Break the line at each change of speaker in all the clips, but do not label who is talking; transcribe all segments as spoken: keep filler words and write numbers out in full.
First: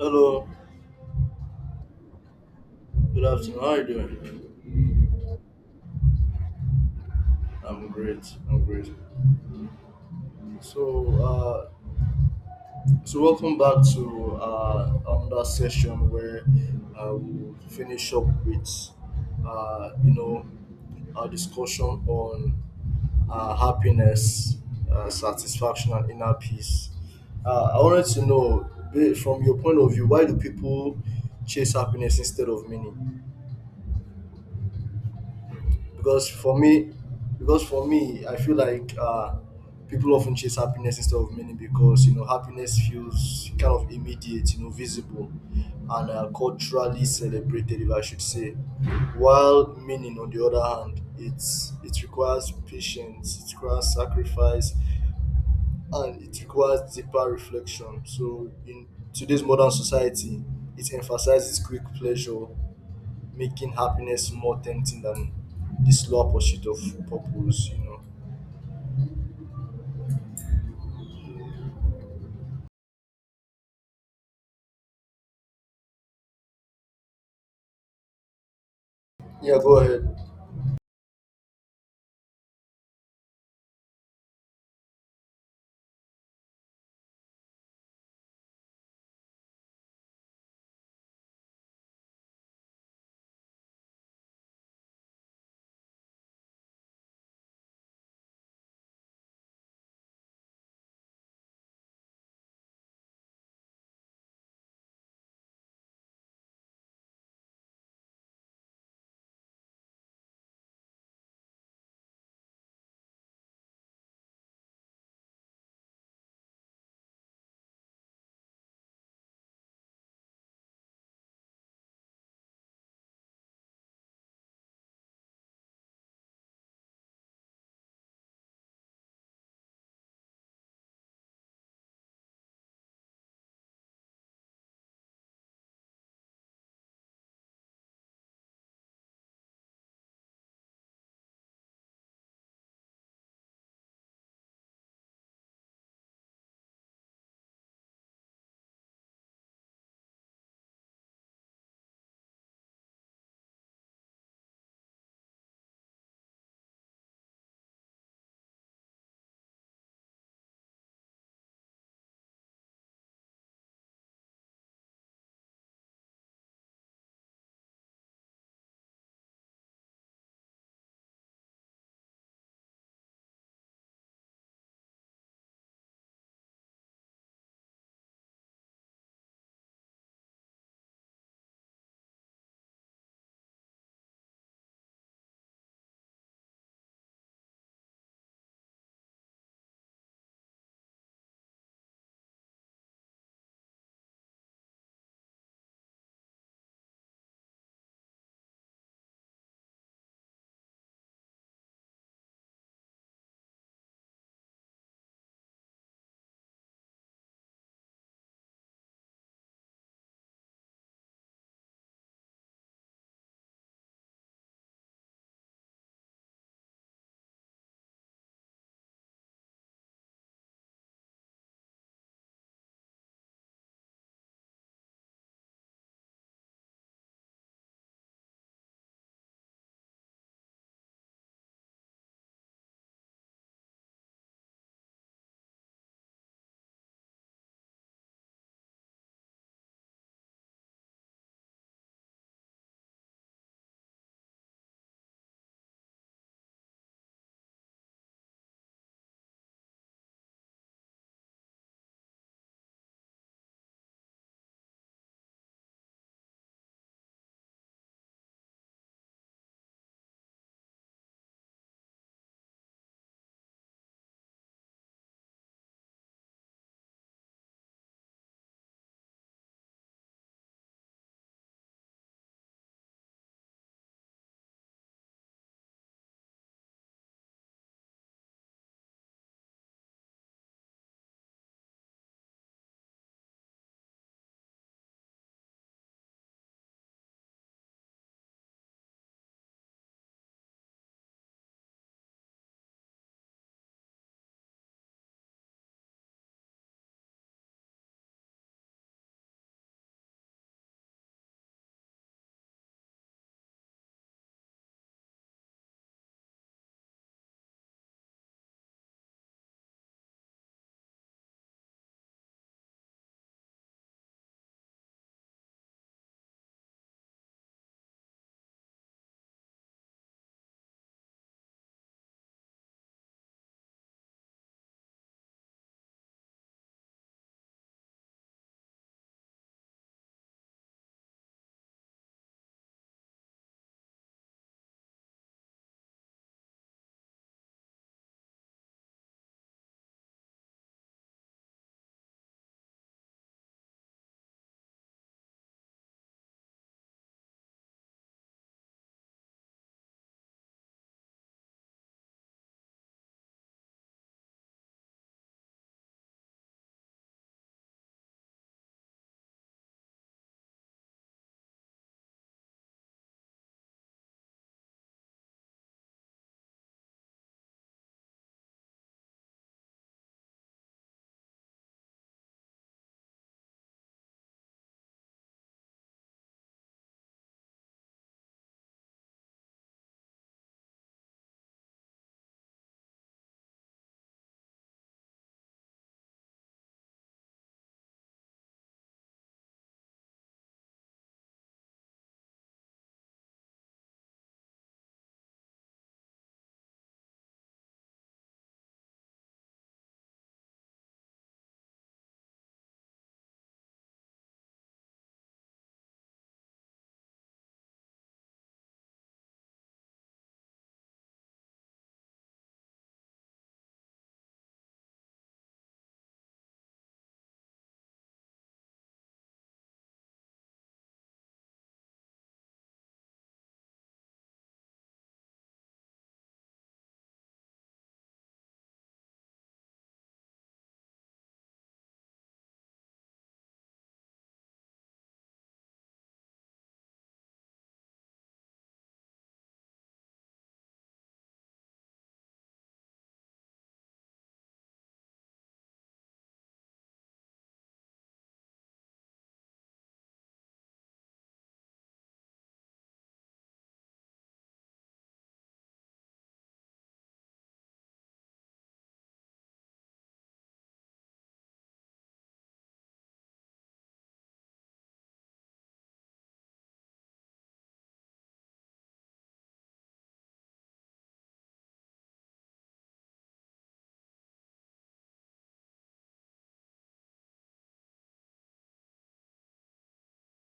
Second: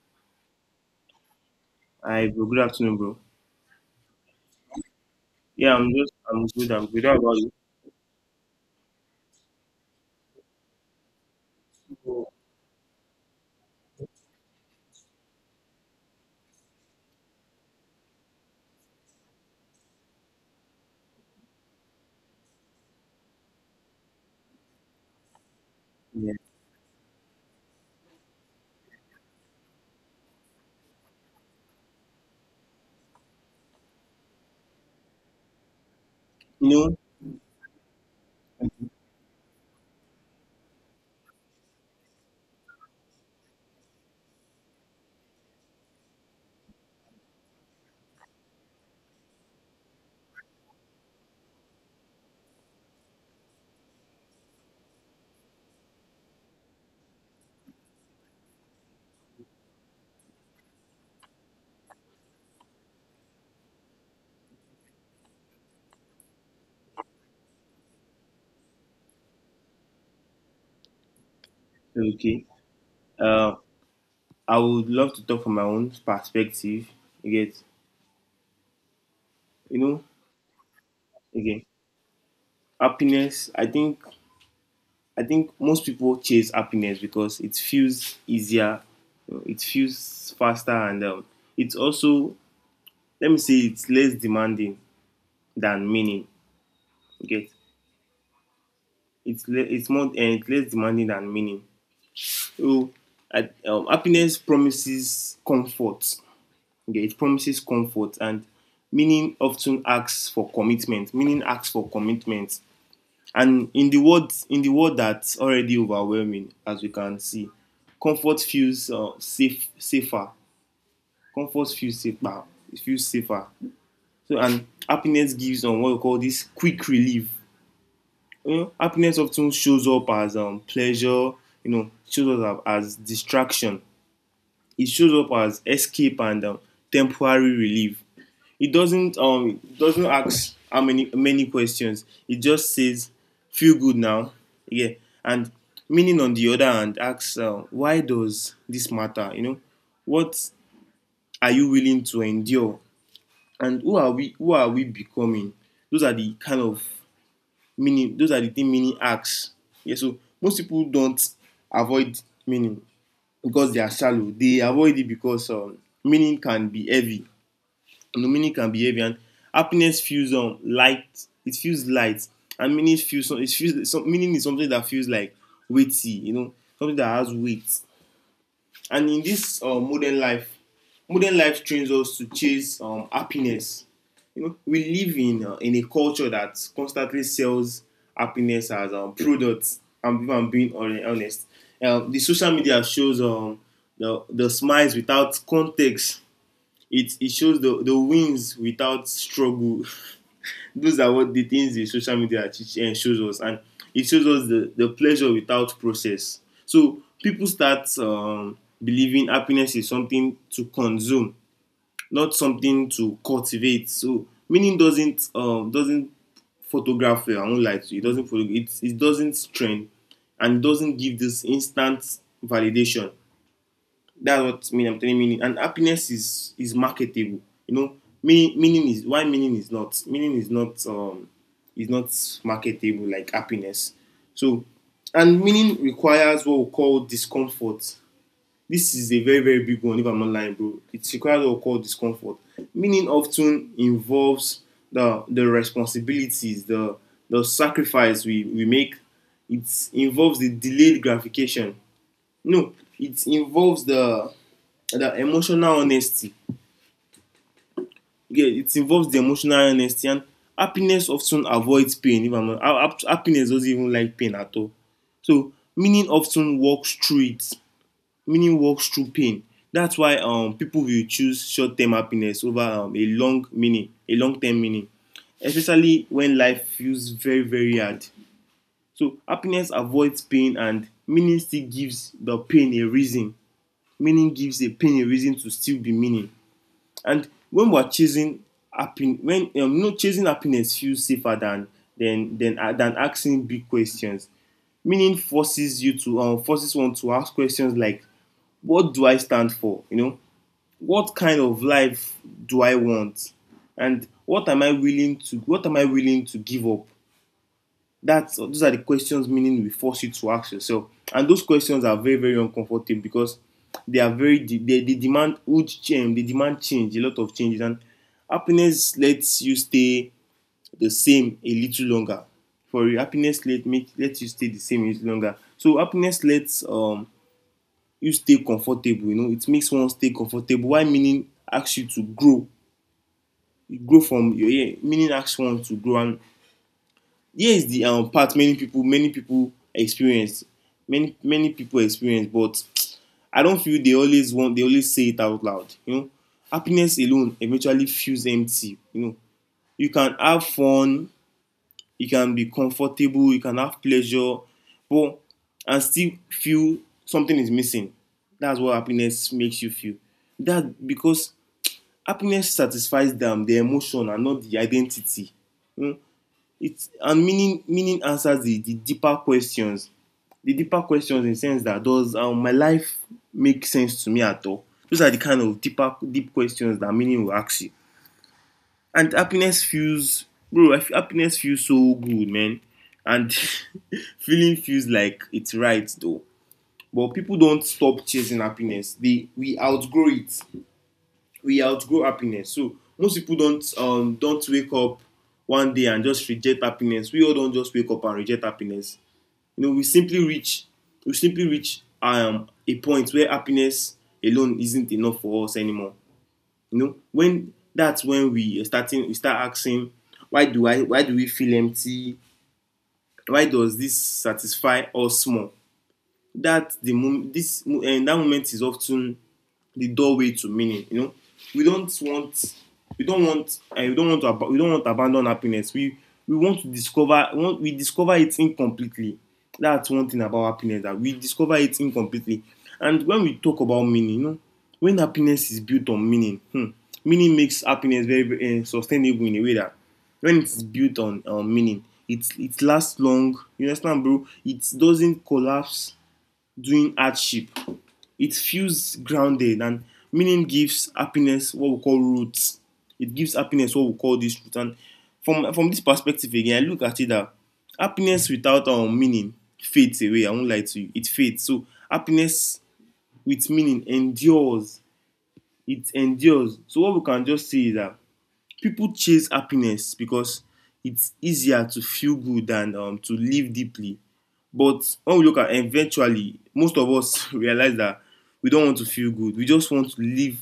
Hello,
Hi, bro. Good afternoon, bro.
good afternoon. How are you doing?
Yeah, I'm just, I'm good. I'm good. How about
I'm great. I'm great. So, uh,
you?
so welcome back to uh, another session where uh, we'll finish up with, uh, you know, our discussion on uh, happiness, uh, satisfaction, and inner
Yeah.
peace. Uh, I wanted to know, ba- from your point of view, why do people chase happiness instead of meaning? because for me
You
because for me I feel
know,
like uh people often chase happiness instead of meaning because you know happiness feels kind of immediate, you know, visible, and uh, culturally celebrated, if I should say, while meaning on the other hand it's it requires patience, it requires sacrifice, and it requires deeper reflection. So in today's modern society, it emphasizes quick pleasure, making happiness more tempting than the slower pursuit of purpose, you know.
okay. Uh, I would love to talk from my own perspective. You get,
Yeah, go
you know,
ahead.
okay. Happiness. I think, I think most people chase happiness because it feels easier, you know, it feels faster, and um, it's also, let me say, it's less demanding than meaning. You get, it's le- it's more, and it's less demanding than meaning. So, I, um, happiness promises comfort. Okay, it promises comfort, and meaning often asks for commitment. Meaning asks for commitment, and in the world, in the world that's already overwhelming, as we can see, comfort feels uh, safe, safer. Comfort feels safer. It feels safer. So, and happiness gives on um, what we call this quick relief. You know, happiness often shows up as um, pleasure. You know, shows up as distraction it shows up as escape and um, temporary relief. It doesn't um doesn't ask how many many questions. It just says feel good now, yeah. And meaning on the other hand asks uh, why does this matter? You know, what are you willing to endure, and who are we? Who are we becoming? Those are the kind of meaning. Those are the thing meaning asks. Yeah. So most people don't avoid meaning because they are shallow. They avoid it because um, meaning can be heavy. No meaning can be heavy, and happiness feels um light. It feels light, and meaning feels it feels meaning is something that feels like weighty. You know, something that has weight, and in this uh, modern life modern life trains us to chase um, happiness. You know, we live in uh, in a culture that constantly sells happiness as um, products, and if I'm being honest, um, the social media shows um, the, the smiles without context, it, it shows the, the wins without struggle. Those are what the things the social media teach and shows us, and it shows us the, the pleasure without process. So people start um, believing happiness is something to consume, not something to cultivate. So meaning doesn't um, doesn't photograph well. I won't lie to you, it doesn't photog- it, it doesn't trend and doesn't give this instant validation. That's what meaning I'm telling meaning. And happiness is is marketable. You know, meaning meaning is why meaning is not meaning is not um is not marketable like happiness. So, and meaning requires what we call discomfort. This is a very very big one. If I'm not lying, bro, it requires what we call discomfort. Meaning often involves the the responsibilities, the the sacrifice we we make. It involves the delayed gratification, no, it involves the the emotional honesty. Yeah, it involves the emotional honesty, and happiness often avoids pain. If I'm not, happiness doesn't even like pain at all. So meaning often walks through it. Meaning walks through pain. That's why um people will choose short-term happiness over um, a long meaning, a long-term meaning, especially when life feels very very hard. So happiness avoids pain, and meaning still gives the pain a reason, meaning gives a pain a reason to still be meaning. And when we're chasing happiness, when um, no chasing happiness feels safer than than than uh, than asking big questions. Meaning forces you to um, forces one to ask questions like, what do I stand for? You know, what kind of life do I want, and what am I willing to what am I willing to give up? That's those are the questions meaning we force you to ask yourself, and those questions are very very uncomfortable because they are very they, they demand huge change, they demand change, a lot of changes, and happiness lets you stay the same a little longer. For you, happiness let make lets you stay the same a little longer. So happiness lets um you stay comfortable. You know, it makes one stay comfortable. Why meaning asks you to grow, you grow from your yeah, meaning asks one to grow, and here is the um, part many people many people experience, many many people experience, but I don't feel they always want they always say it out loud. You know, happiness alone eventually feels empty. You know, you can have fun, you can be comfortable, you can have pleasure, but and still feel something is missing. That's what happiness makes you feel, that because happiness satisfies them the emotion and not the identity. You know, it's, and meaning meaning answers the, the deeper questions, the deeper questions, in the sense that does um, my life make sense to me at all. Those are the kind of deeper deep questions that meaning will ask you. And happiness feels, bro, happiness feels so good, man, and feeling feels like it's right though. But people don't stop chasing happiness, they, we outgrow it, we outgrow happiness. So most people don't um don't wake up one day and just reject happiness. We all don't just wake up and reject happiness. You know, we simply reach we simply reach um a point where happiness alone isn't enough for us anymore. You know, when that's when we are starting we start asking, why do I why do we feel empty? Why does this satisfy us more? That the moment this and that moment is often the doorway to meaning. You know, we don't want we don't want uh, we don't want to ab- we don't want to abandon happiness. We we want to discover, we want, we discover it incompletely. That's one thing about happiness, that we discover it incompletely. And when we talk about meaning, you know, when happiness is built on meaning, hmm, meaning makes happiness very, very uh, sustainable, in a way that when it's built on on meaning, it it lasts long. You understand, bro? It doesn't collapse during hardship. It feels grounded, and meaning gives happiness what we call roots. It gives happiness what we call this root. And from from this perspective again, I look at it that happiness without um, meaning fades away. I won't lie to you, it fades. So happiness with meaning endures. It endures. So what we can just say is that people chase happiness because it's easier to feel good than um, to live deeply. But when we look at eventually, most of us realize that we don't want to feel good. We just want to live.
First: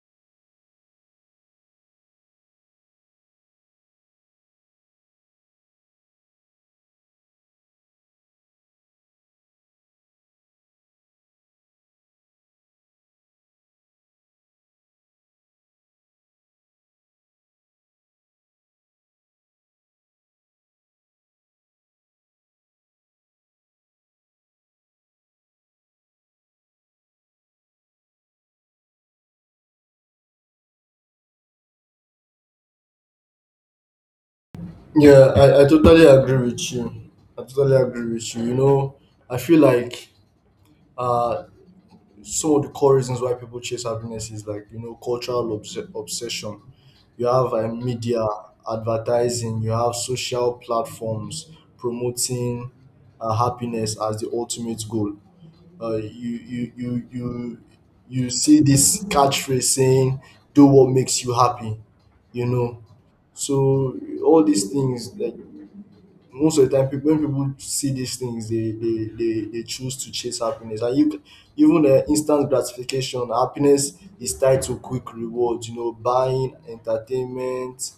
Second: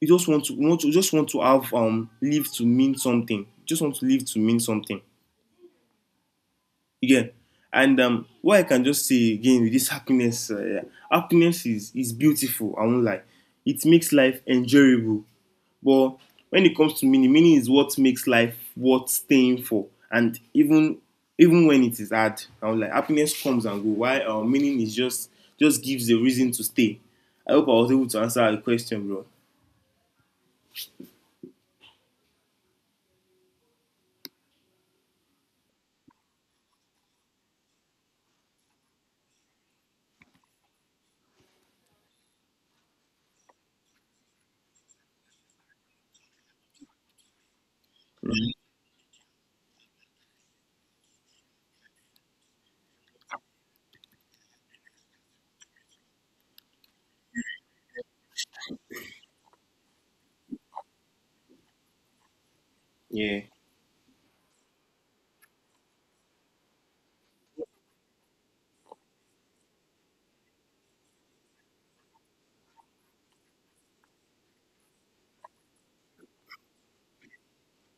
We just want to, we want to we just want to have um live to mean something. We just want to live to mean something. Again, and um, what I can just say again with this happiness, uh, happiness is is beautiful. I won't lie. It makes life enjoyable. But when it comes to meaning, meaning is what makes life worth staying for. And even even when it is hard, I'm like happiness comes and goes. Why our uh, meaning is just just gives a reason to stay. I hope I was able to answer your question, bro.
Yeah, I, I totally agree with you. I totally agree with you. You know, I feel like uh, some of the core reasons why people chase happiness is, like, you know, cultural obs- obsession. You have uh, media, advertising, you have social platforms promoting uh, happiness as the ultimate goal. uh, you you you you you see this catchphrase saying do what makes you happy, you know.
Yeah,
So all these things, like, most of the time people, when people see these things they they they, they choose to chase happiness. And you, even uh, instant gratification, happiness is tied to quick rewards, you know, buying, entertainment,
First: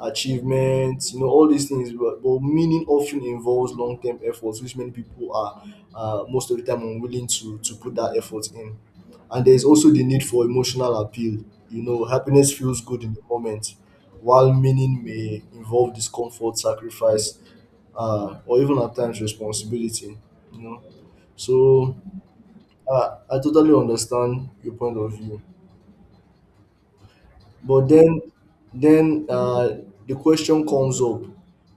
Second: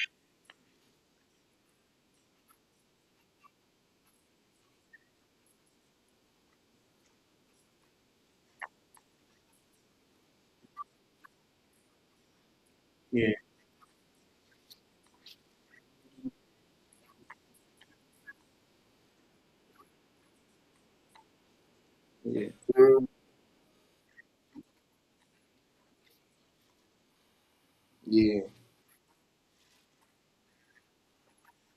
achievements, you know, all these things. But, but meaning often involves long-term efforts, which many people are uh, most of the time unwilling to to put that effort in. And there is also the need for emotional appeal. You know, happiness feels good in the
yeah,
moment while meaning may involve discomfort, sacrifice, uh, or even at times responsibility. You know, so
yeah. Mm.
uh, I totally understand your point of view, but then
Yeah,
then uh, the question comes up.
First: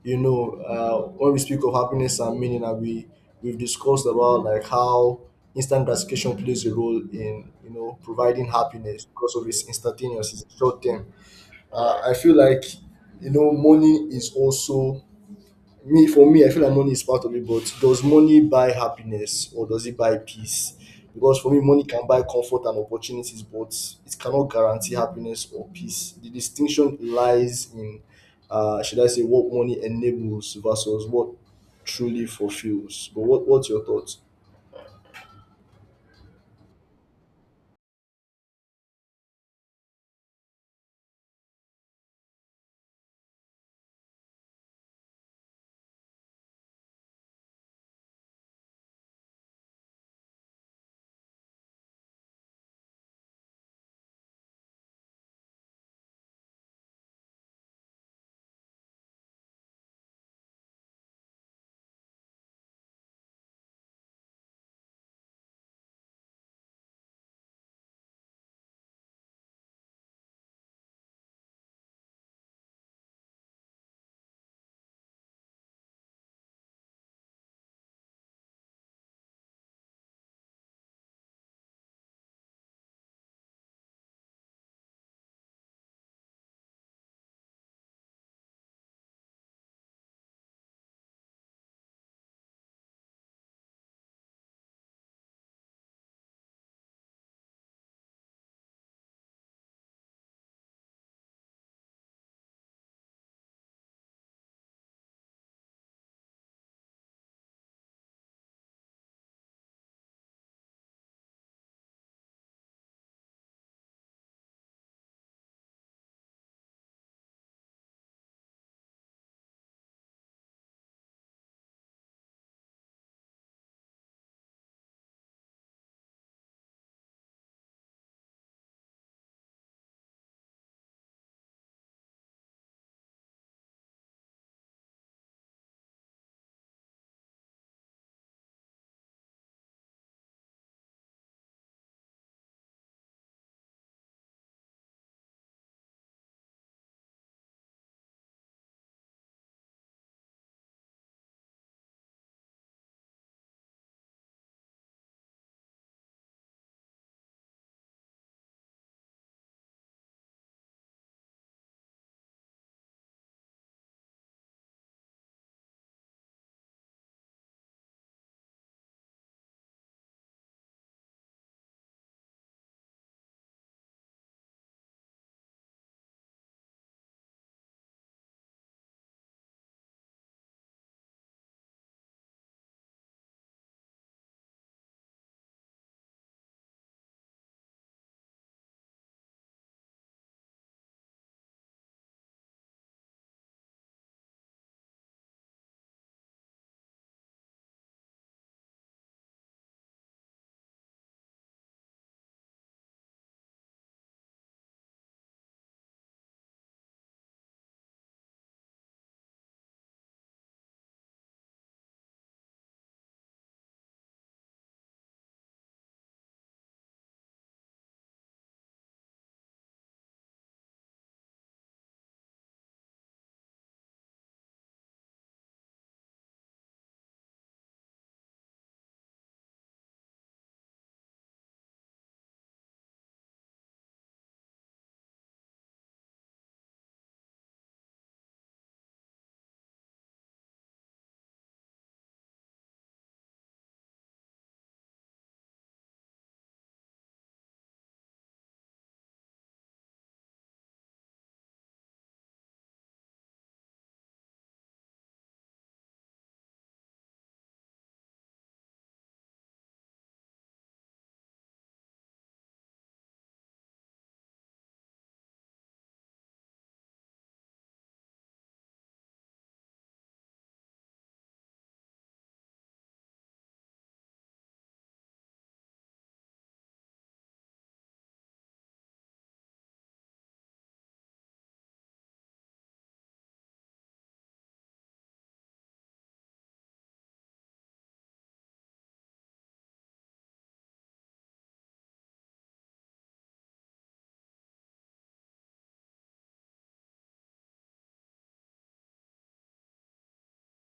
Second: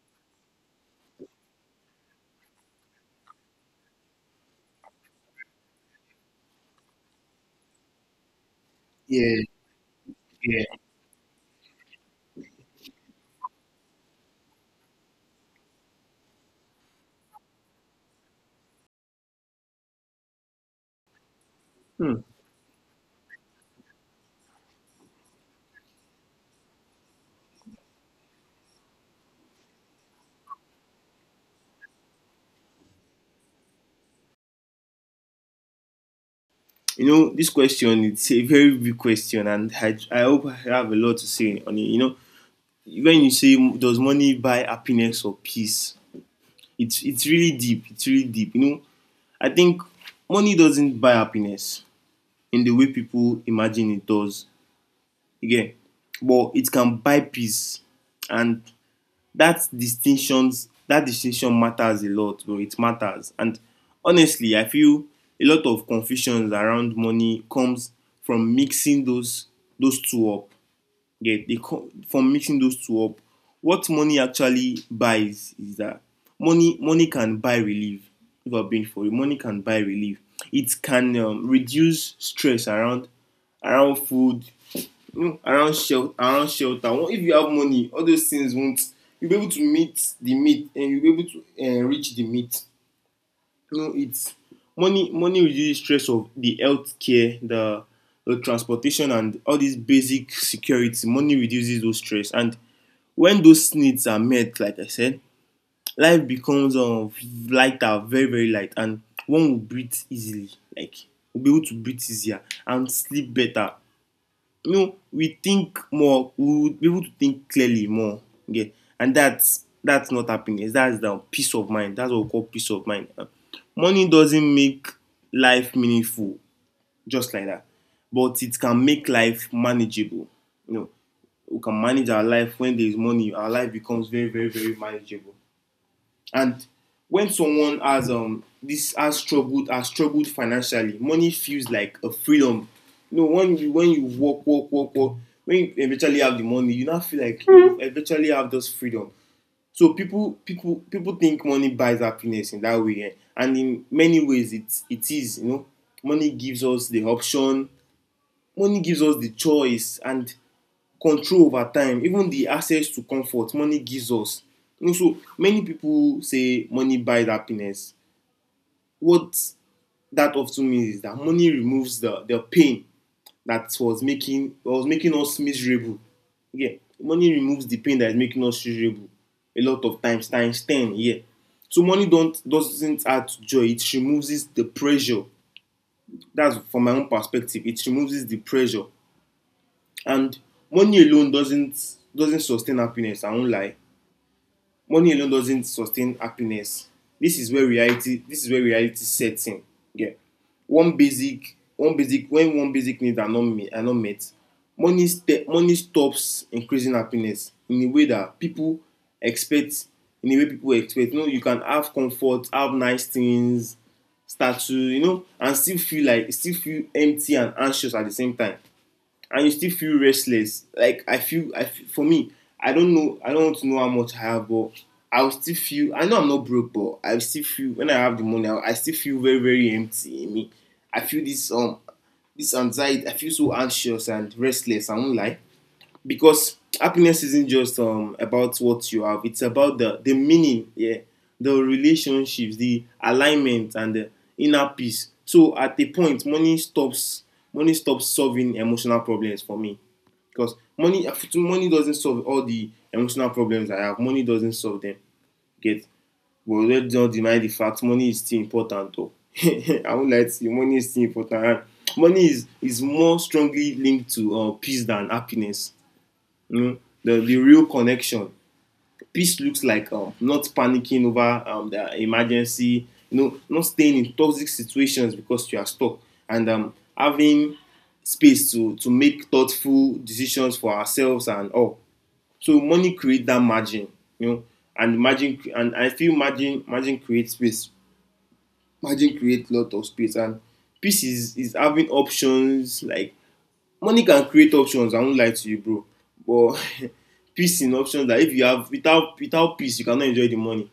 You know, uh, when we speak of happiness and meaning, and we we've discussed about like how instant gratification plays a role in, you know, providing happiness because
yeah,
of its instantaneous, it's
yeah.
short term. Uh, I feel like, you know, money is also me for me, I feel like money is part of it. But does money buy happiness, or does it buy peace? Because for me, money can
Hmm.
buy comfort and opportunities, but it cannot guarantee happiness or peace. The distinction lies in, uh should I say, what money enables versus what truly fulfills. But what, what's your thoughts?
You know, this question it's a very big question, and I, I hope I have a lot to say on it. You know, when you say does money buy happiness or peace, it's it's really deep. It's really deep. You know, I think money doesn't buy happiness in the way people imagine it does. Again, but it can buy peace, and that distinctions that distinction matters a lot. But it matters, and honestly, I feel a lot of confusions around money comes from mixing those those two up. Yeah, they come from mixing those two up. What money actually buys is that money money can buy relief. If I've been for you, money can buy relief. It can um, reduce stress around around food, you know, around shelter, around shelter. Well, if you have money, all those things won't. You'll be able to meet the meat, and you'll be able to uh, reach the meat. You know, it's money. Money reduces stress of the healthcare, the the transportation, and all these basic security. Money reduces those stress, and when those needs are met, like I said, life becomes um, lighter, very very light, and one will breathe easily. Like will be able to breathe easier and sleep better. You know, we think more, we would be able to think clearly more. Okay. And that's that's not happiness. That's the peace of mind. That's what we call peace of mind. Uh, Money doesn't make life meaningful, just like that. But it can make life manageable. You know, we can manage our life when there is money. Our life becomes very, very, very manageable. And when someone has um this has struggled has struggled financially, money feels like a freedom. You know, when you when you work, work, work, work, when you eventually have the money, you now feel like you eventually have this freedom. So people people people think money buys happiness in that way, eh, and in many ways it it is. You know, money gives us the option, money gives us the choice, and control over time, even the access to comfort, money gives us, you know, so many people say money buys happiness. What that often means is that money removes the the pain that was making was making us miserable, yeah. Money removes the pain that is making us miserable a lot of times times ten, yeah. So money don't doesn't add to joy, it removes the pressure. That's from my own perspective, it removes the pressure. And money alone doesn't doesn't sustain happiness, I won't lie. Money alone doesn't sustain happiness. This is where reality this is where reality sets in, yeah. One basic one basic when one basic needs are not met, are not met money ste money stops increasing happiness in a way that people expect, in a way people expect. You know, you can have comfort, have nice things, statue, you know, and still feel like still feel empty and anxious at the same time, and you still feel restless. Like I feel, I feel, for me, I don't know, I don't want to know how much I have, but I'll still feel. I know I'm not broke, but I still feel when I have the money, I, I still feel very, very empty in me. I feel this um, this anxiety. I feel so anxious and restless. I won't lie. Because happiness isn't just um about what you have, it's about the the meaning, yeah, the relationships, the alignment, and the inner peace. So at a point, money stops money stops solving emotional problems for me. Because money money doesn't solve all the emotional problems I have, money doesn't solve them. Get. But let's not deny the fact money is still important though. I won't lie to you, money is still important. Money is is more strongly linked to uh, peace than happiness, you know, the, the real connection. Peace looks like uh, not panicking over um, the emergency, you know, not staying in toxic situations because you are stuck, and um, having space to to make thoughtful decisions for ourselves and all. So money create that margin, you know, and margin and I feel margin margin creates space. Margin create lot of space, and peace is, is having options. Like money can create options, I won't lie to you, bro. But peace in options that if you have, without without peace you cannot enjoy the money.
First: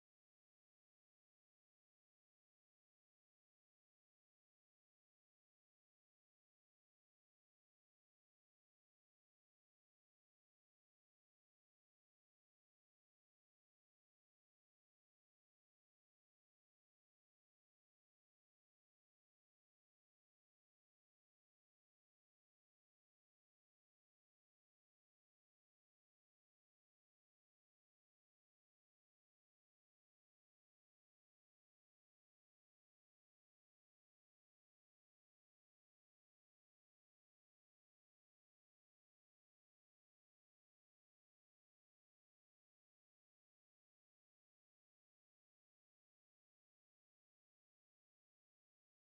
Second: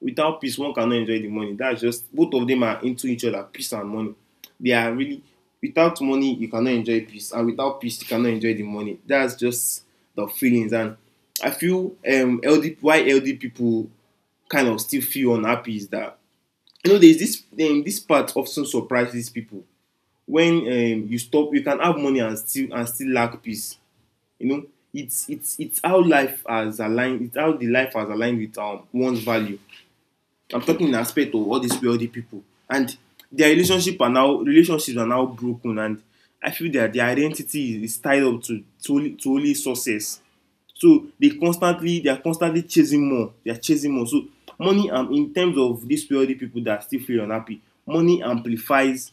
Without peace, one cannot enjoy the money. That's just, both of them are into each other, peace and money, they are really, without money you cannot enjoy peace, and without peace you cannot enjoy the money. That's just the feelings. And I feel um ld why ld people kind of still feel unhappy is that, you know, there's this um, this part often surprises people when, um, you stop you can have money and still and still lack peace, you know. It's it's it's how life has aligned. It's how the life has aligned with um one's value. I'm talking in aspect of all these wealthy people, and their relationship are now relationships are now broken. And I feel that their identity is, tied up to to only, to only success. So they constantly they are constantly chasing more. They are chasing more. So money, um in terms of these wealthy people that still feel unhappy, money amplifies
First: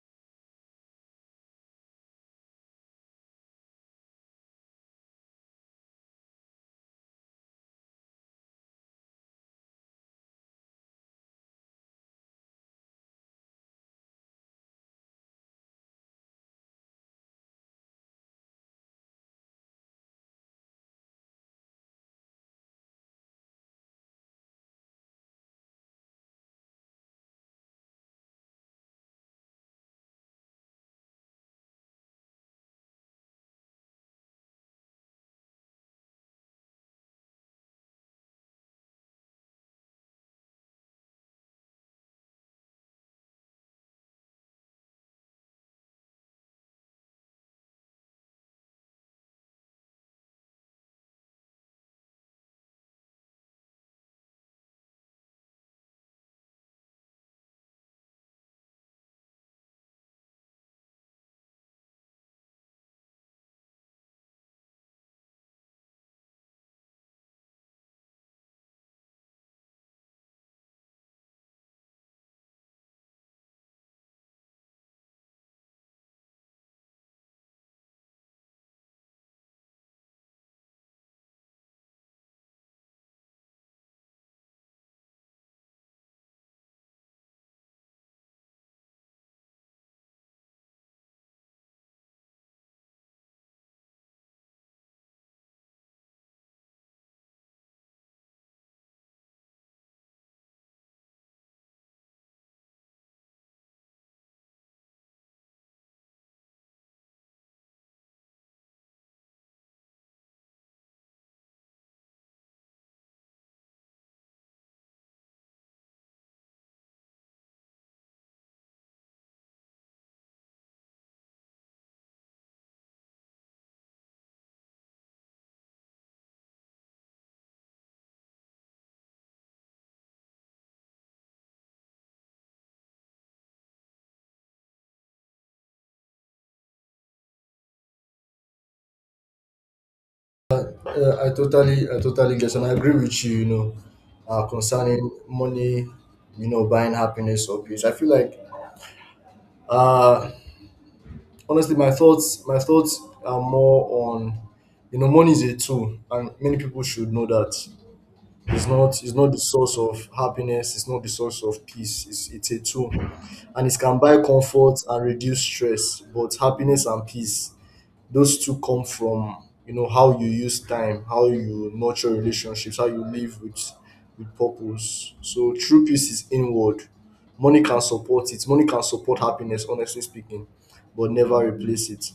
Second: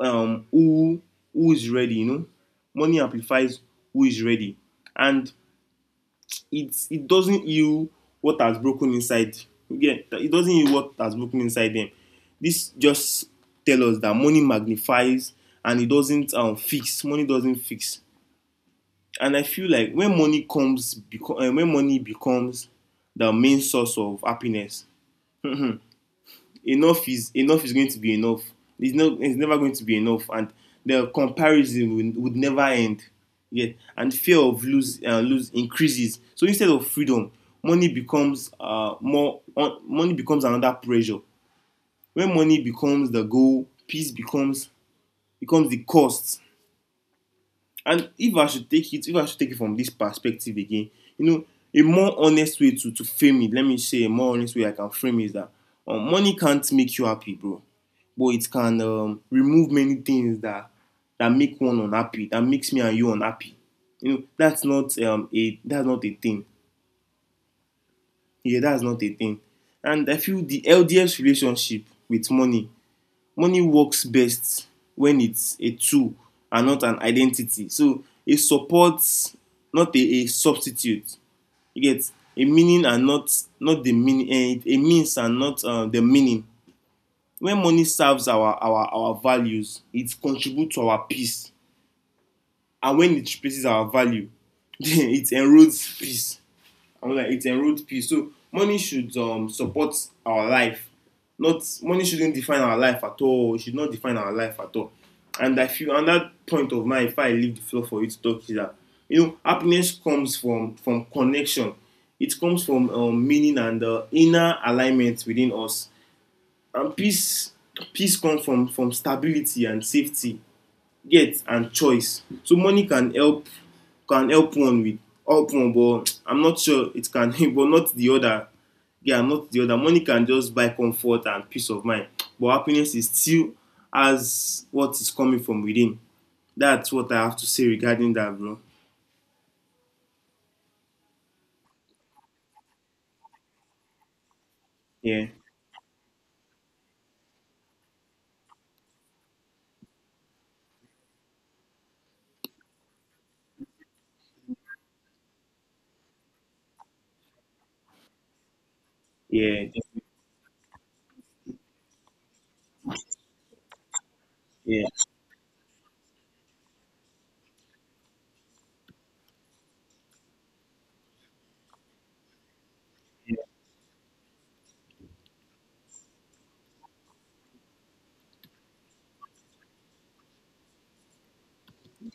um who who is ready. You know, money amplifies who is ready, and it it doesn't heal what has broken inside. Again, yeah, it doesn't heal what has broken inside them. This just tell us that money magnifies, and it doesn't, um, fix money doesn't fix. And I feel like when money comes beco- uh, when money becomes the main source of happiness, enough is enough is going to be enough. It's not, it's never going to be enough, and the comparison would, would never end. Yet, and fear of lose uh, lose increases. So instead of freedom, money becomes uh, more. On, money becomes another pressure. When money becomes the goal, peace becomes becomes the cost. And if I should take it, if I should take it from this perspective again, you know, a more honest way to, to frame it, let me say a more honest way I can frame it is that, um, money can't make you happy, bro. But it can um, remove many things that, that make one unhappy, that makes me and you unhappy. You know, that's not um a that's not a thing. Yeah, that's not a thing. And I feel the L D S relationship with money money works best when it's a tool and not an identity. So a support, not a, a substitute. You get a meaning and not, not the meaning, a means and not, uh, the meaning. When money serves our our our values, it contributes to our peace, and when it replaces our value, it erodes peace. I'm like it's a road piece. So money should um support our life. Not, money shouldn't define our life at all. It should not define our life at all. And I feel on that point of mine, if I leave the floor for you to talk, is that, you know, happiness comes from from connection. It comes from, um, meaning and, uh, inner alignment within us. And peace peace comes from from stability and safety. Get, and choice. So money can help, can help one with, help one, but I'm not sure it can, but not the other. Yeah, not the other. Money can just buy comfort and peace of mind, but happiness is still as what is coming from within. That's what I have to say regarding that, bro.
Yeah, i totally I totally guess and I agree with you. You know, uh concerning
yeah
money, you know, buying happiness or peace, I feel like uh honestly, my thoughts my thoughts are more on, you know, money is a tool and many people should know that. It's not, it's not the
yeah
source of happiness, it's not the source of peace, it's, it's a tool. And it can buy comfort
yeah
and reduce stress. But happiness and peace, those two come from, you know, how you use time, how you nurture relationships, how you live with with purpose. So true peace is inward. Money can support it, money can support happiness, honestly speaking, but never replace it.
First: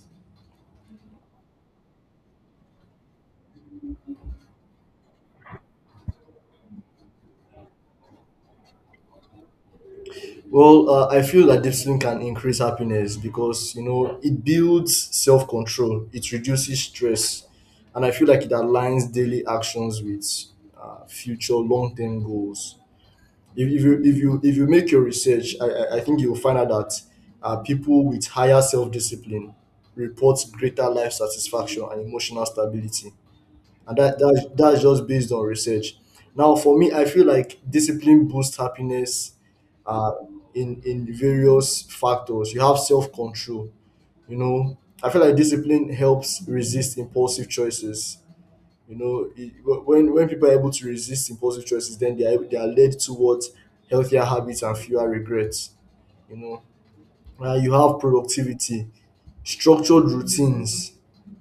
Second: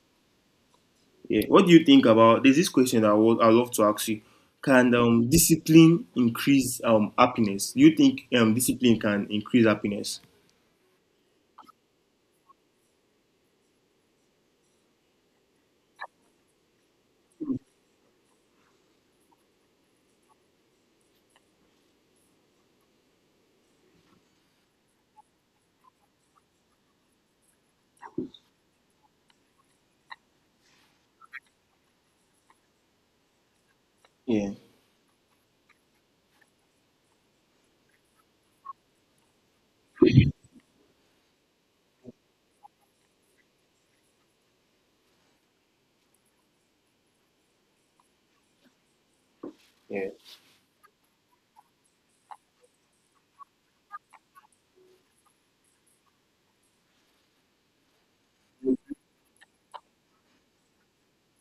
yeah, what do you think? About, there's this question that i would I love to ask you. Can, um, discipline increase um happiness? Do you think um discipline can increase happiness?
Well, uh, I feel that discipline can increase happiness because, you know, it builds self-control, it reduces stress, and I feel like it aligns daily actions with uh, future long-term goals. if, if you if you if you make your research, i i I think you'll find out that uh, people with higher self-discipline report greater life satisfaction and emotional stability. And that, that
yeah
that's just based on research. Now for me, I feel like discipline boosts happiness uh, in in various factors. You have self-control, you know. I feel like discipline helps resist impulsive choices. You know, it,
yeah
when when people are able to resist impulsive choices, then they are they are led towards healthier habits and fewer regrets, you know. Uh, you have productivity, structured routines,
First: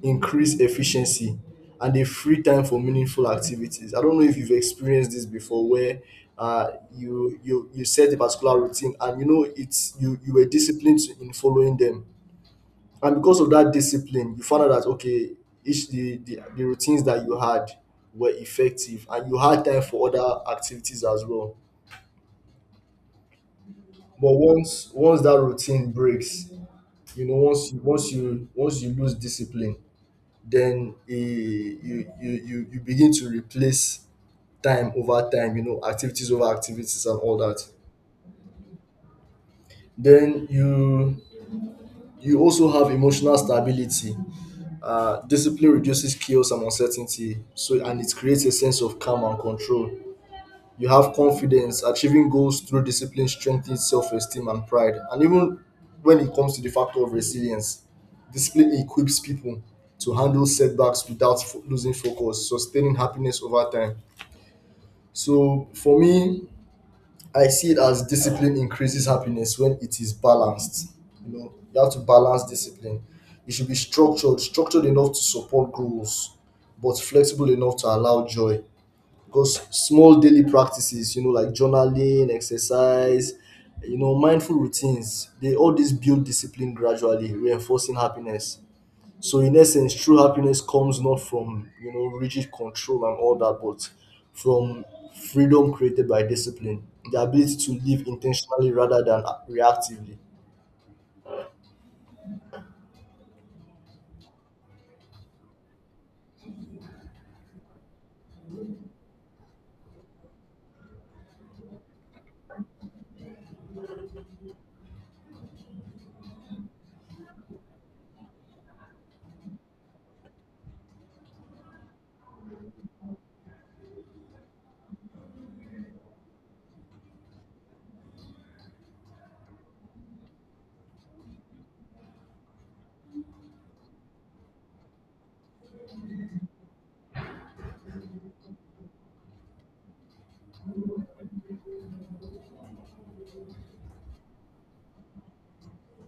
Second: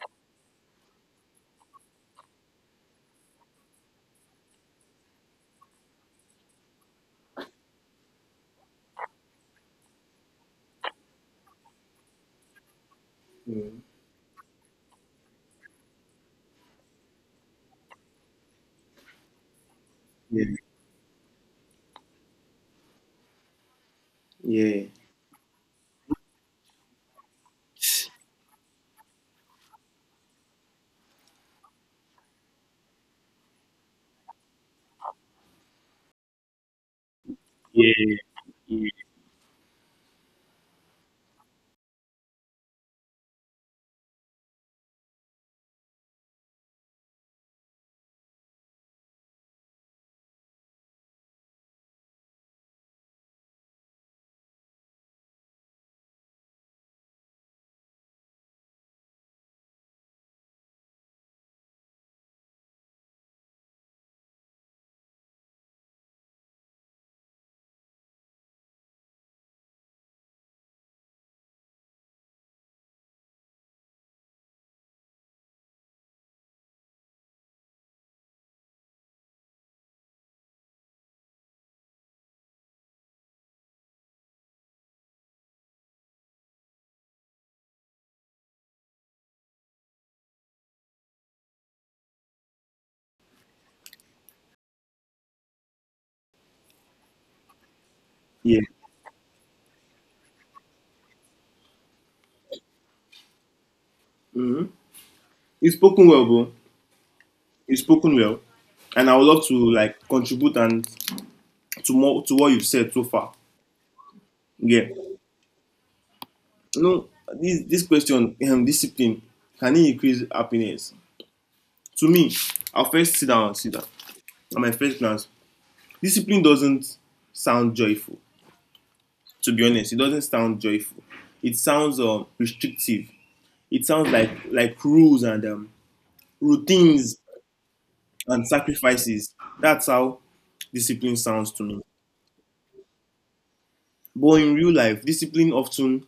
increased efficiency, and a free time for meaningful activities. I don't know if you've experienced this before where uh, you you you set a particular routine and, you know, it's you you were disciplined in following them, and because of
Yeah,
that discipline you found out that, okay, each the, the the routines that you had were effective, and you had time for other
yeah,
activities as well. But
Yeah,
once once that routine breaks, you know, once you once you once you lose discipline, then eh, you you you, you begin to replace time over time, you know, activities over activities and all that.
yeah. Yeah.
Then you you also have emotional stability. Uh, discipline reduces chaos and uncertainty, so and it creates a sense of calm and control. You have confidence. Achieving goals through discipline strengthens self-esteem and pride. And even when it comes to the factor of resilience, discipline equips people to handle setbacks without fo- losing focus, sustaining happiness over time. So for me, I see it as discipline increases happiness when it is balanced. You know, you have to balance discipline. It should be structured, structured enough to support goals, but flexible enough to allow joy. Because small daily practices, you know, like journaling, exercise, you know, mindful routines, they all these build discipline gradually, reinforcing happiness. So in essence, true happiness comes not from, you know, rigid control and all that, but from freedom created by discipline, the ability to live
Yeah.
intentionally rather than reactively.
You've spoken well, bro. You've spoken well, and I would love to like contribute and to more to what you've said so far. Yeah. You know, this this question, um, discipline, can it increase happiness? To me, I'll first sit down and sit down. At my first glance, discipline doesn't sound joyful. To be honest, it doesn't sound joyful. It sounds um restrictive. It sounds like like rules and um routines and sacrifices. That's how discipline sounds to me. But in real life, discipline often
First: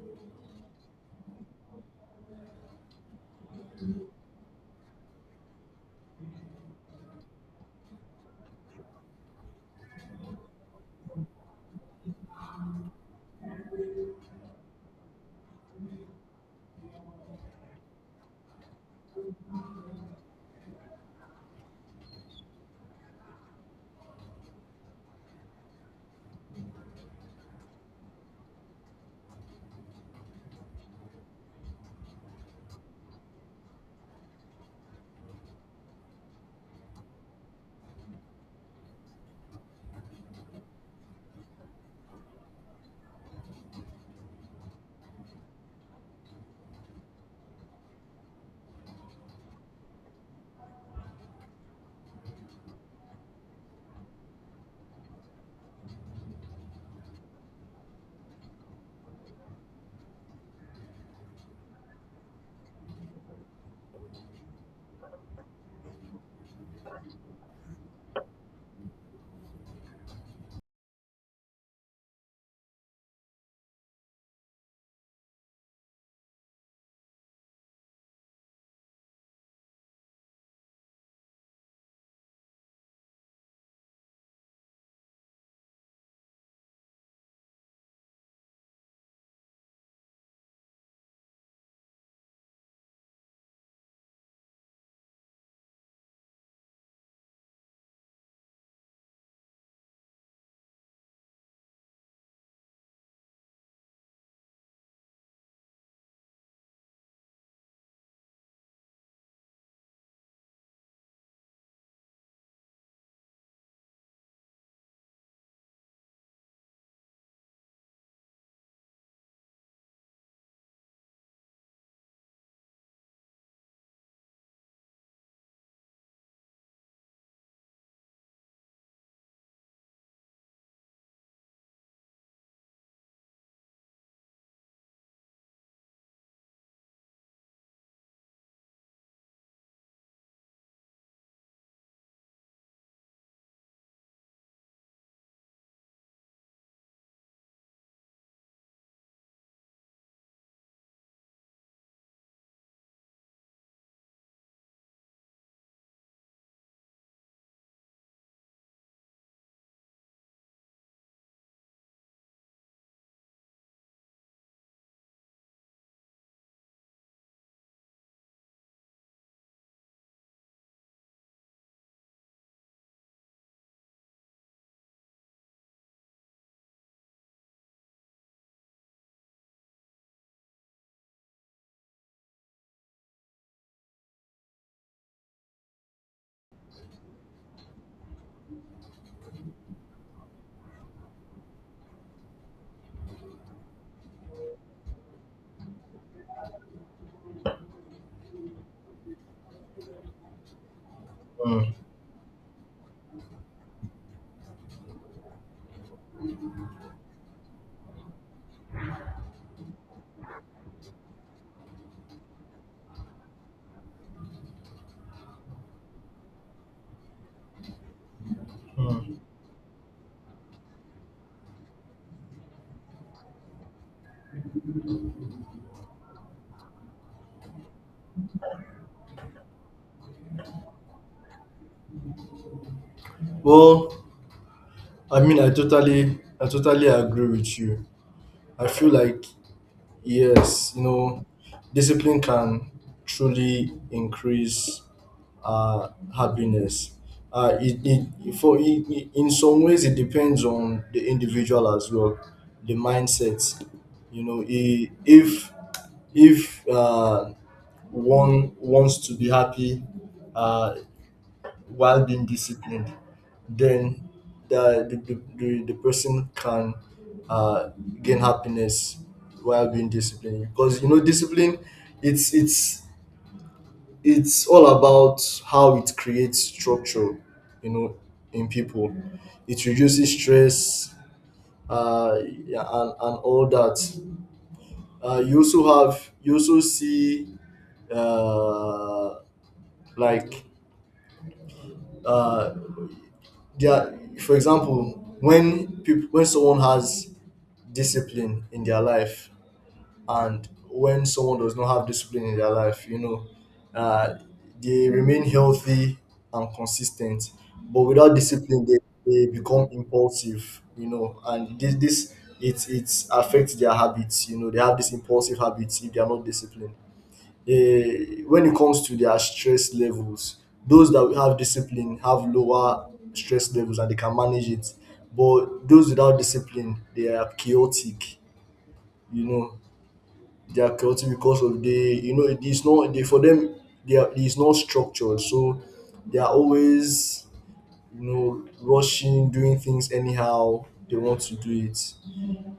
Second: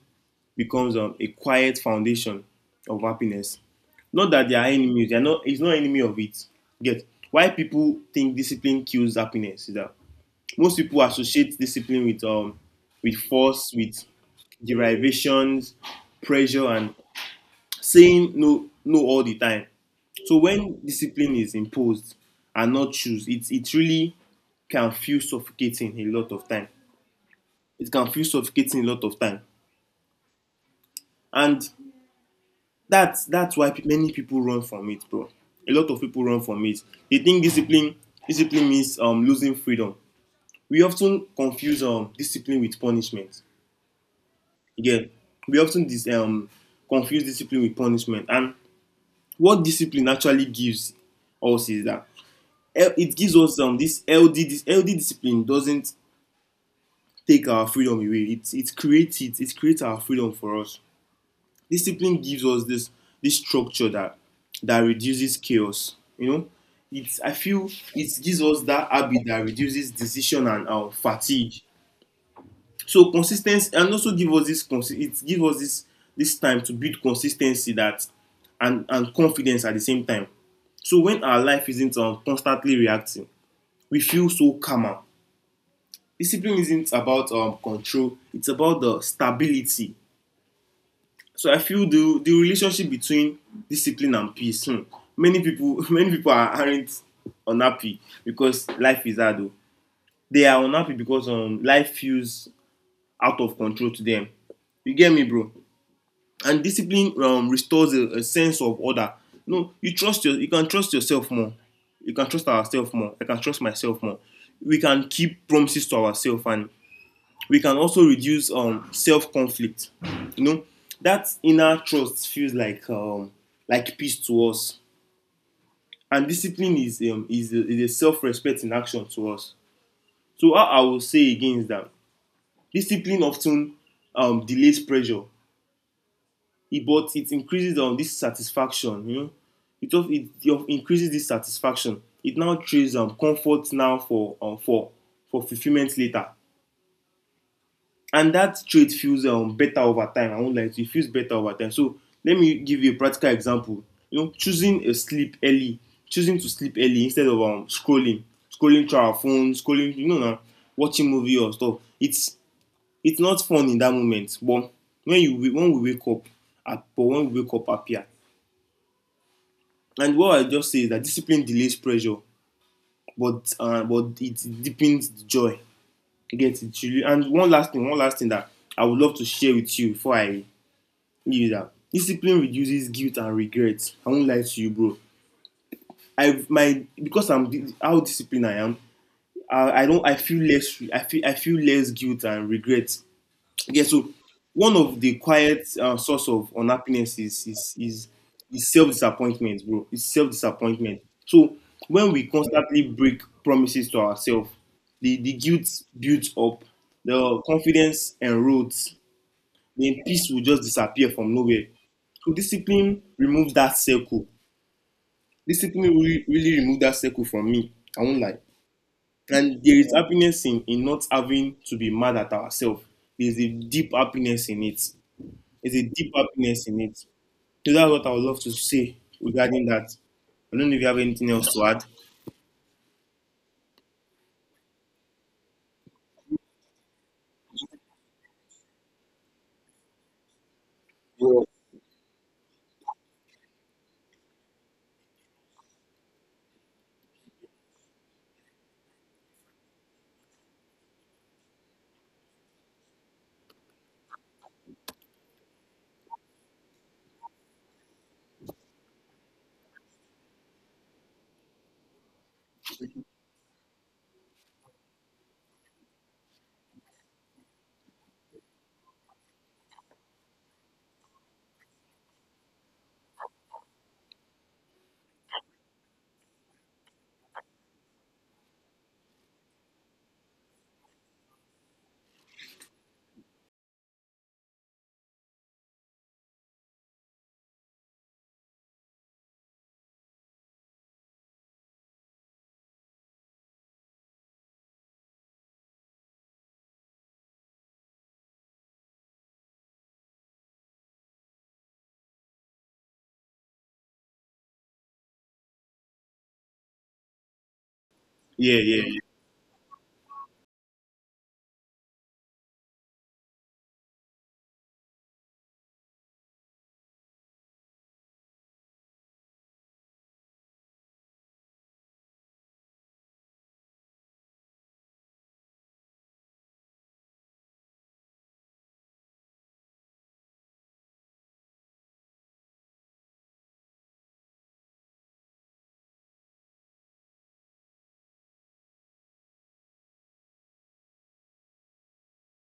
becomes, um, a quiet foundation of happiness. Not that they are enemies; they are not. It's not enemy of it. Get why people think discipline kills happiness is that most people associate discipline with um with force, with derivations, pressure, and saying no no all the time. So when discipline is imposed and not choose, it it really can feel suffocating a lot of time. It can feel suffocating a lot of time, and that's that's why many people run from it, bro. A lot of people run from it. They think discipline discipline means um losing freedom. We often confuse um discipline with punishment. Again, we often dis um confuse discipline with punishment, and what discipline actually gives us is that it gives us um this L D, this L D, discipline doesn't take our freedom away. It it creates it it creates our freedom for us. Discipline gives us this, this structure that, that reduces chaos. You know, it's, I feel, it gives us that habit that reduces decision and, um, fatigue. So consistency, and also give us this, consi- it gives us this, this time to build consistency, that, and and confidence at the same time. So when our life isn't, um, constantly reacting, we feel so calmer. Discipline isn't about, um, control, it's about the stability. So I feel the the relationship between discipline and peace. Hmm, many people many people are, aren't unhappy because life is hard o, they are unhappy because, um, life feels out of control to them. You get me, bro. And discipline, um, restores a, a sense of order. You know, you trust your you can trust yourself more, you can trust ourselves more, I can trust myself more. We can keep promises to ourselves, and we can also reduce, um, self conflict. You know, that inner trust feels like, um, like peace to us, and discipline is, um, is a, is a self respect in action to us. So what I will say again is that discipline often, um, delays pressure, but it increases, um, this satisfaction. You know, it of it, it increases this satisfaction. It now trades, um, comfort now for, um, for for fulfillment later. And that trait feels, um, better over time. I won't lie to you, it feels better over time. So let me give you a practical example. You know, choosing a sleep early, choosing to sleep early instead of, um, scrolling, scrolling through our phone, scrolling, you know, nah, watching movie or stuff. It's it's not fun in that moment, but when you when we wake up, uh, but when we wake up happier. And what I just say is that discipline delays pressure, but, uh, but it deepens the joy. You get it? You- And one last thing, one last thing that I would love to share with you before I you know, discipline reduces guilt and regrets. I won't lie to you, bro. I my because I'm how disciplined I am, I I don't I feel less I feel I feel less guilt and regrets. Yeah. So one of the quiet, uh, source of unhappiness is is is is self disappointment, bro. It's self disappointment. So when we constantly break promises to ourselves, the the guilt builds up, the confidence erodes, then peace will just disappear from nowhere. So discipline removes that circle. Discipline really, really removes that circle from me. I won't lie. And there is happiness in, in not having to be mad at ourselves. There's a deep happiness in it. There's a deep happiness in it. So that's what I would love to say regarding that. I don't know if you have anything else to add.
Well, I mean, I totally, I totally agree with you. I feel like, yes, you know,
Yeah.
discipline can truly increase uh, happiness. Uh, it, it, for it, it- in some ways, it depends on the individual as well, the mindset. You know, i- if if uh, one wants to be happy, uh, while being disciplined, then the the, the, the the person can uh, gain happiness while being disciplined. Because, you know, discipline, it's it's it's all about how it creates structure, you know, in people. It reduces stress, uh, yeah, and and all that. Uh, you also have you also see uh, like uh, they are, for example, when people, when someone has discipline in their life and when someone does not have discipline in their life, you know, uh, they remain healthy and consistent. But without
Yeah,
discipline, they,
yeah,
they become impulsive, you know. And this this it it affects their habits. You know, they have this impulsive habits if they are not disciplined. Eh, when it comes to their stress levels, those that have discipline have lower stress levels, and they can manage it. But those without discipline, they are chaotic. You know, they are chaotic because of the, you know, it is not, they for them they are it is not structured, so they are always, you know, rushing, doing things anyhow they want to do it.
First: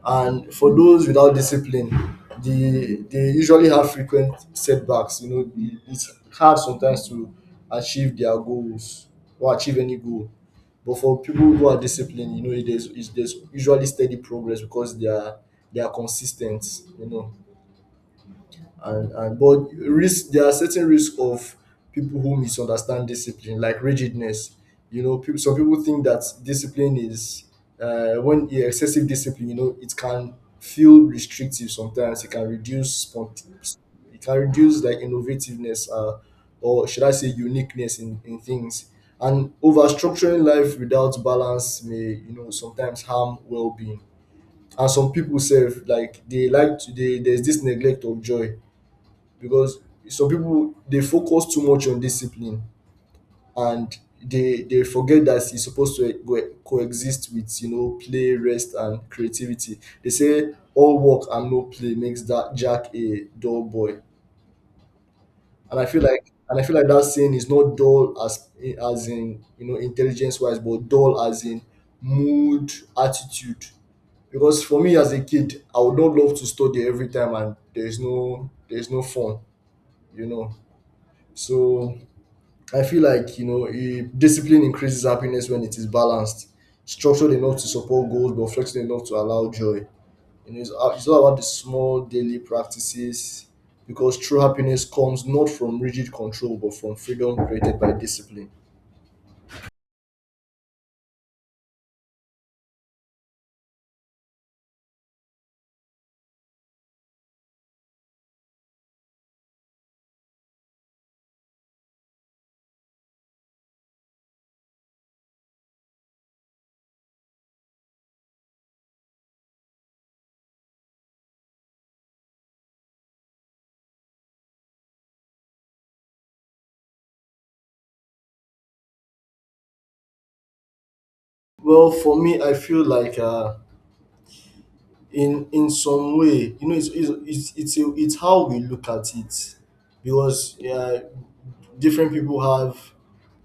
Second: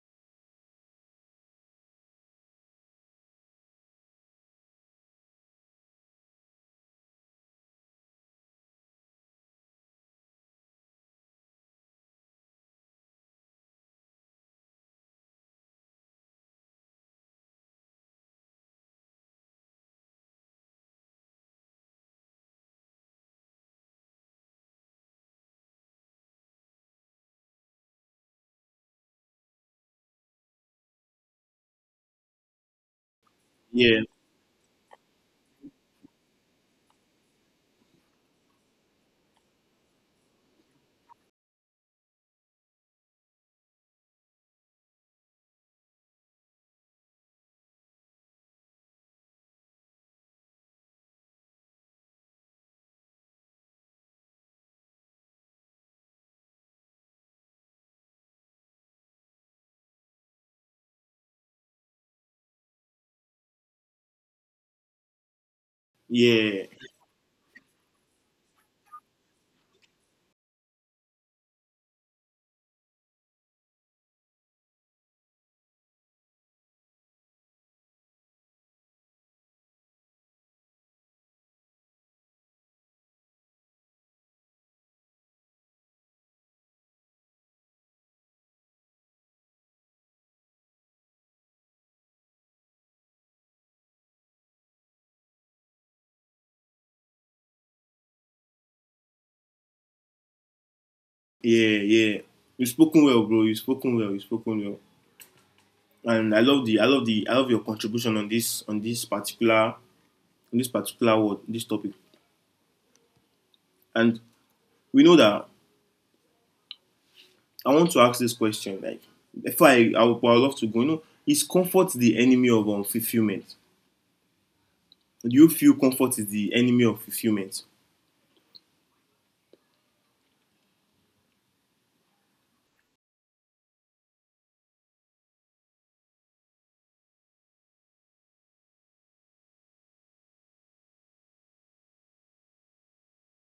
And for those without discipline, they they usually have frequent setbacks. You know, it- it's hard sometimes to achieve their goals or achieve any goal. But for people who are disciplined, you know, it is, it's, there's usually steady progress because they are they are consistent, you know. And and but risk there are certain risk of people who misunderstand discipline, like rigidness. You know, people, some people think that discipline is, uh, when yeah, excessive discipline, you know, it can feel restrictive sometimes. It can reduce spont-
yeah,
it can reduce, like, innovativeness, uh, or should I say uniqueness in, in things. And over structuring life without balance may, you know, sometimes harm well-being. And some people self, like, they like to they there's this neglect of joy because some people they focus too much on discipline, and they they forget that it's supposed to co- coexist with, you know, play, rest, and creativity. They say all work and no play makes that jack a dull boy. And i feel like and I
yeah,
feel like that saying is not dull as as in, you know, intelligence wise, but dull as in mood, attitude. Because for me as a kid, I would not love to study every time and there's no there's no fun, you know. So I feel like, you know, eh, discipline increases happiness when it is balanced, structured enough to support goals but flexible enough to allow joy. You know, it's, a- it's all about the small daily practices, because true happiness comes not from rigid control but from freedom created by discipline.
yeah, yeah. You've spoken well, bro. You've spoken well. You've spoken well. And I love the, I love the I love your contribution on this, on this particular on this particular word, this topic. And we know that, I want to ask this question like, if I I would, I would love to go. You know, is comfort the enemy of, um, fulfillment? Do you feel comfort is the enemy of fulfillment?
Well, for me, I feel like, uh, in in some way, you know, it's it's it's it's, a, it's how we look at it. Because, yeah, different people have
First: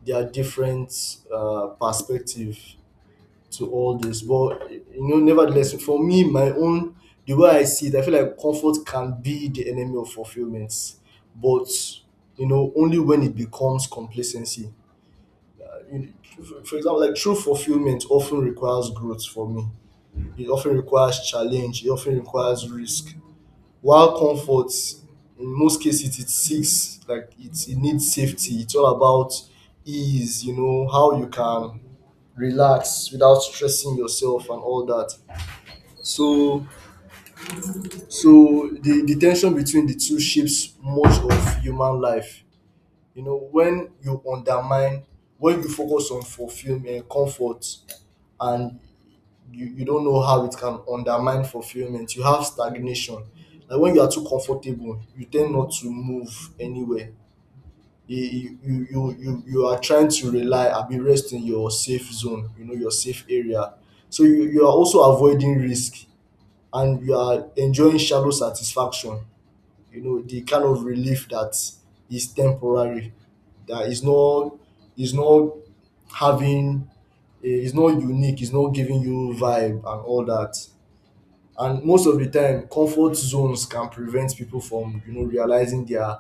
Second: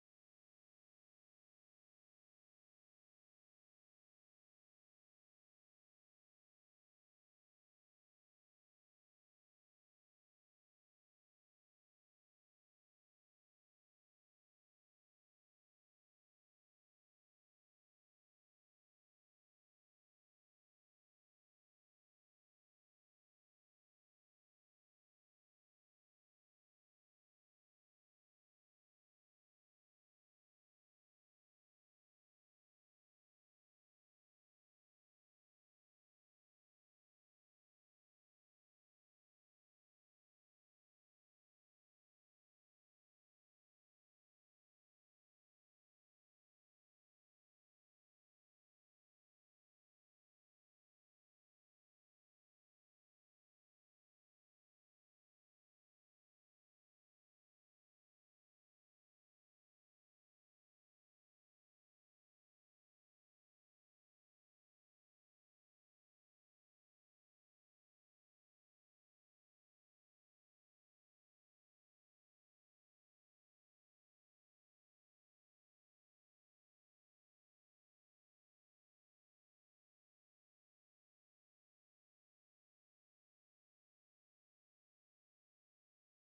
their different uh, perspective to all this. But, you know, nevertheless, for me, my own, the way I see it, I feel like comfort can be the enemy of fulfillment, but, you know, only when it becomes complacency. Uh, you- For for example, like, true fulfillment often requires growth for me. It often requires challenge. It often requires risk. While comfort, in most cases, it seeks, like, it, it needs safety. It's all about ease, you know, how you can relax without stressing yourself and all that. So so the, the tension between the two shapes much of human life. You know, when you undermine when you focus on fulfillment, comfort, and you, you don't know how it can undermine fulfillment. You have stagnation, like when you are too comfortable, you tend not to move anywhere. You you you you, you are trying to rely and be rest in your safe zone, you know, your safe area. So you, you are also avoiding risk, and you are enjoying shallow satisfaction, you know, the kind of relief that is temporary, that is not is not having, eh, is not unique, is not giving you vibe and all that. And most of the time, comfort zones can prevent people from, you know, realizing their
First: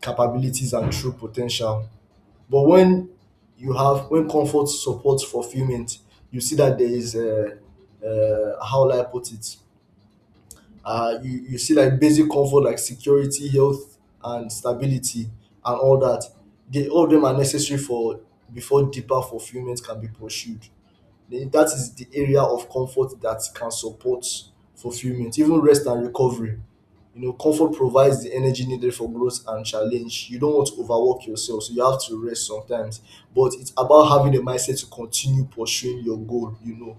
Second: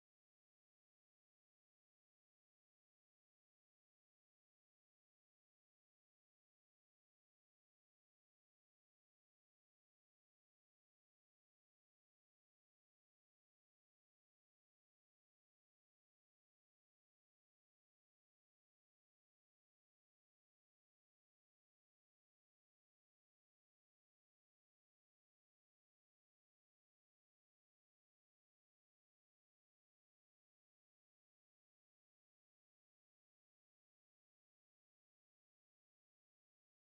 capabilities and true potential. But when you have when comfort supports fulfillment, you see that there is a, uh, how will I put it? Uh, you you see, like, basic comfort, like security, health, and stability, and all that. They, all of them, are necessary for, before deeper fulfillment can be pursued. Then that is the area of comfort that can support fulfillment. Even rest and recovery, you know, comfort provides the energy needed for growth and challenge. You don't want to overwork yourself, so you have to rest sometimes. But it's about having a mindset to continue pursuing your goal, you know.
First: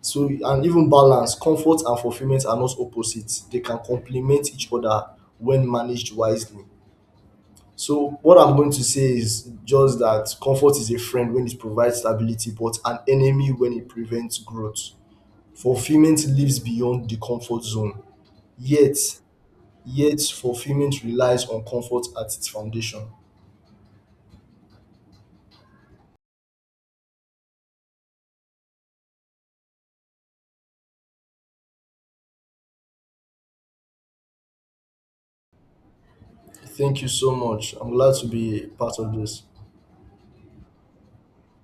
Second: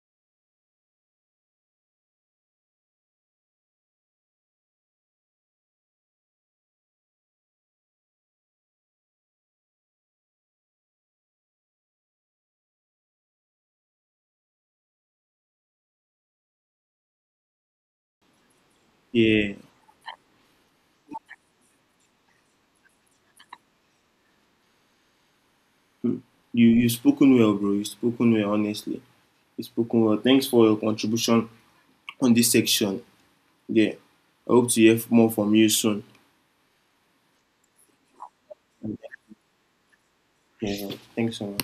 So, and even balance, comfort and fulfillment are not opposites. They can complement each other when managed wisely. So what I'm going to say is just that comfort is a friend when it provides stability, but an enemy when it prevents growth. Fulfillment lives beyond the comfort zone. Yet,
Yeah.
yet fulfillment relies on comfort at its foundation.
Mm. you you spoken well, bro. You spoken well, honestly. You spoken well. Thanks for your contribution on this section. Yeah, I hope to hear more from you soon.
Thank you so much. I'm glad to be part of this.
Yeah, thanks so much.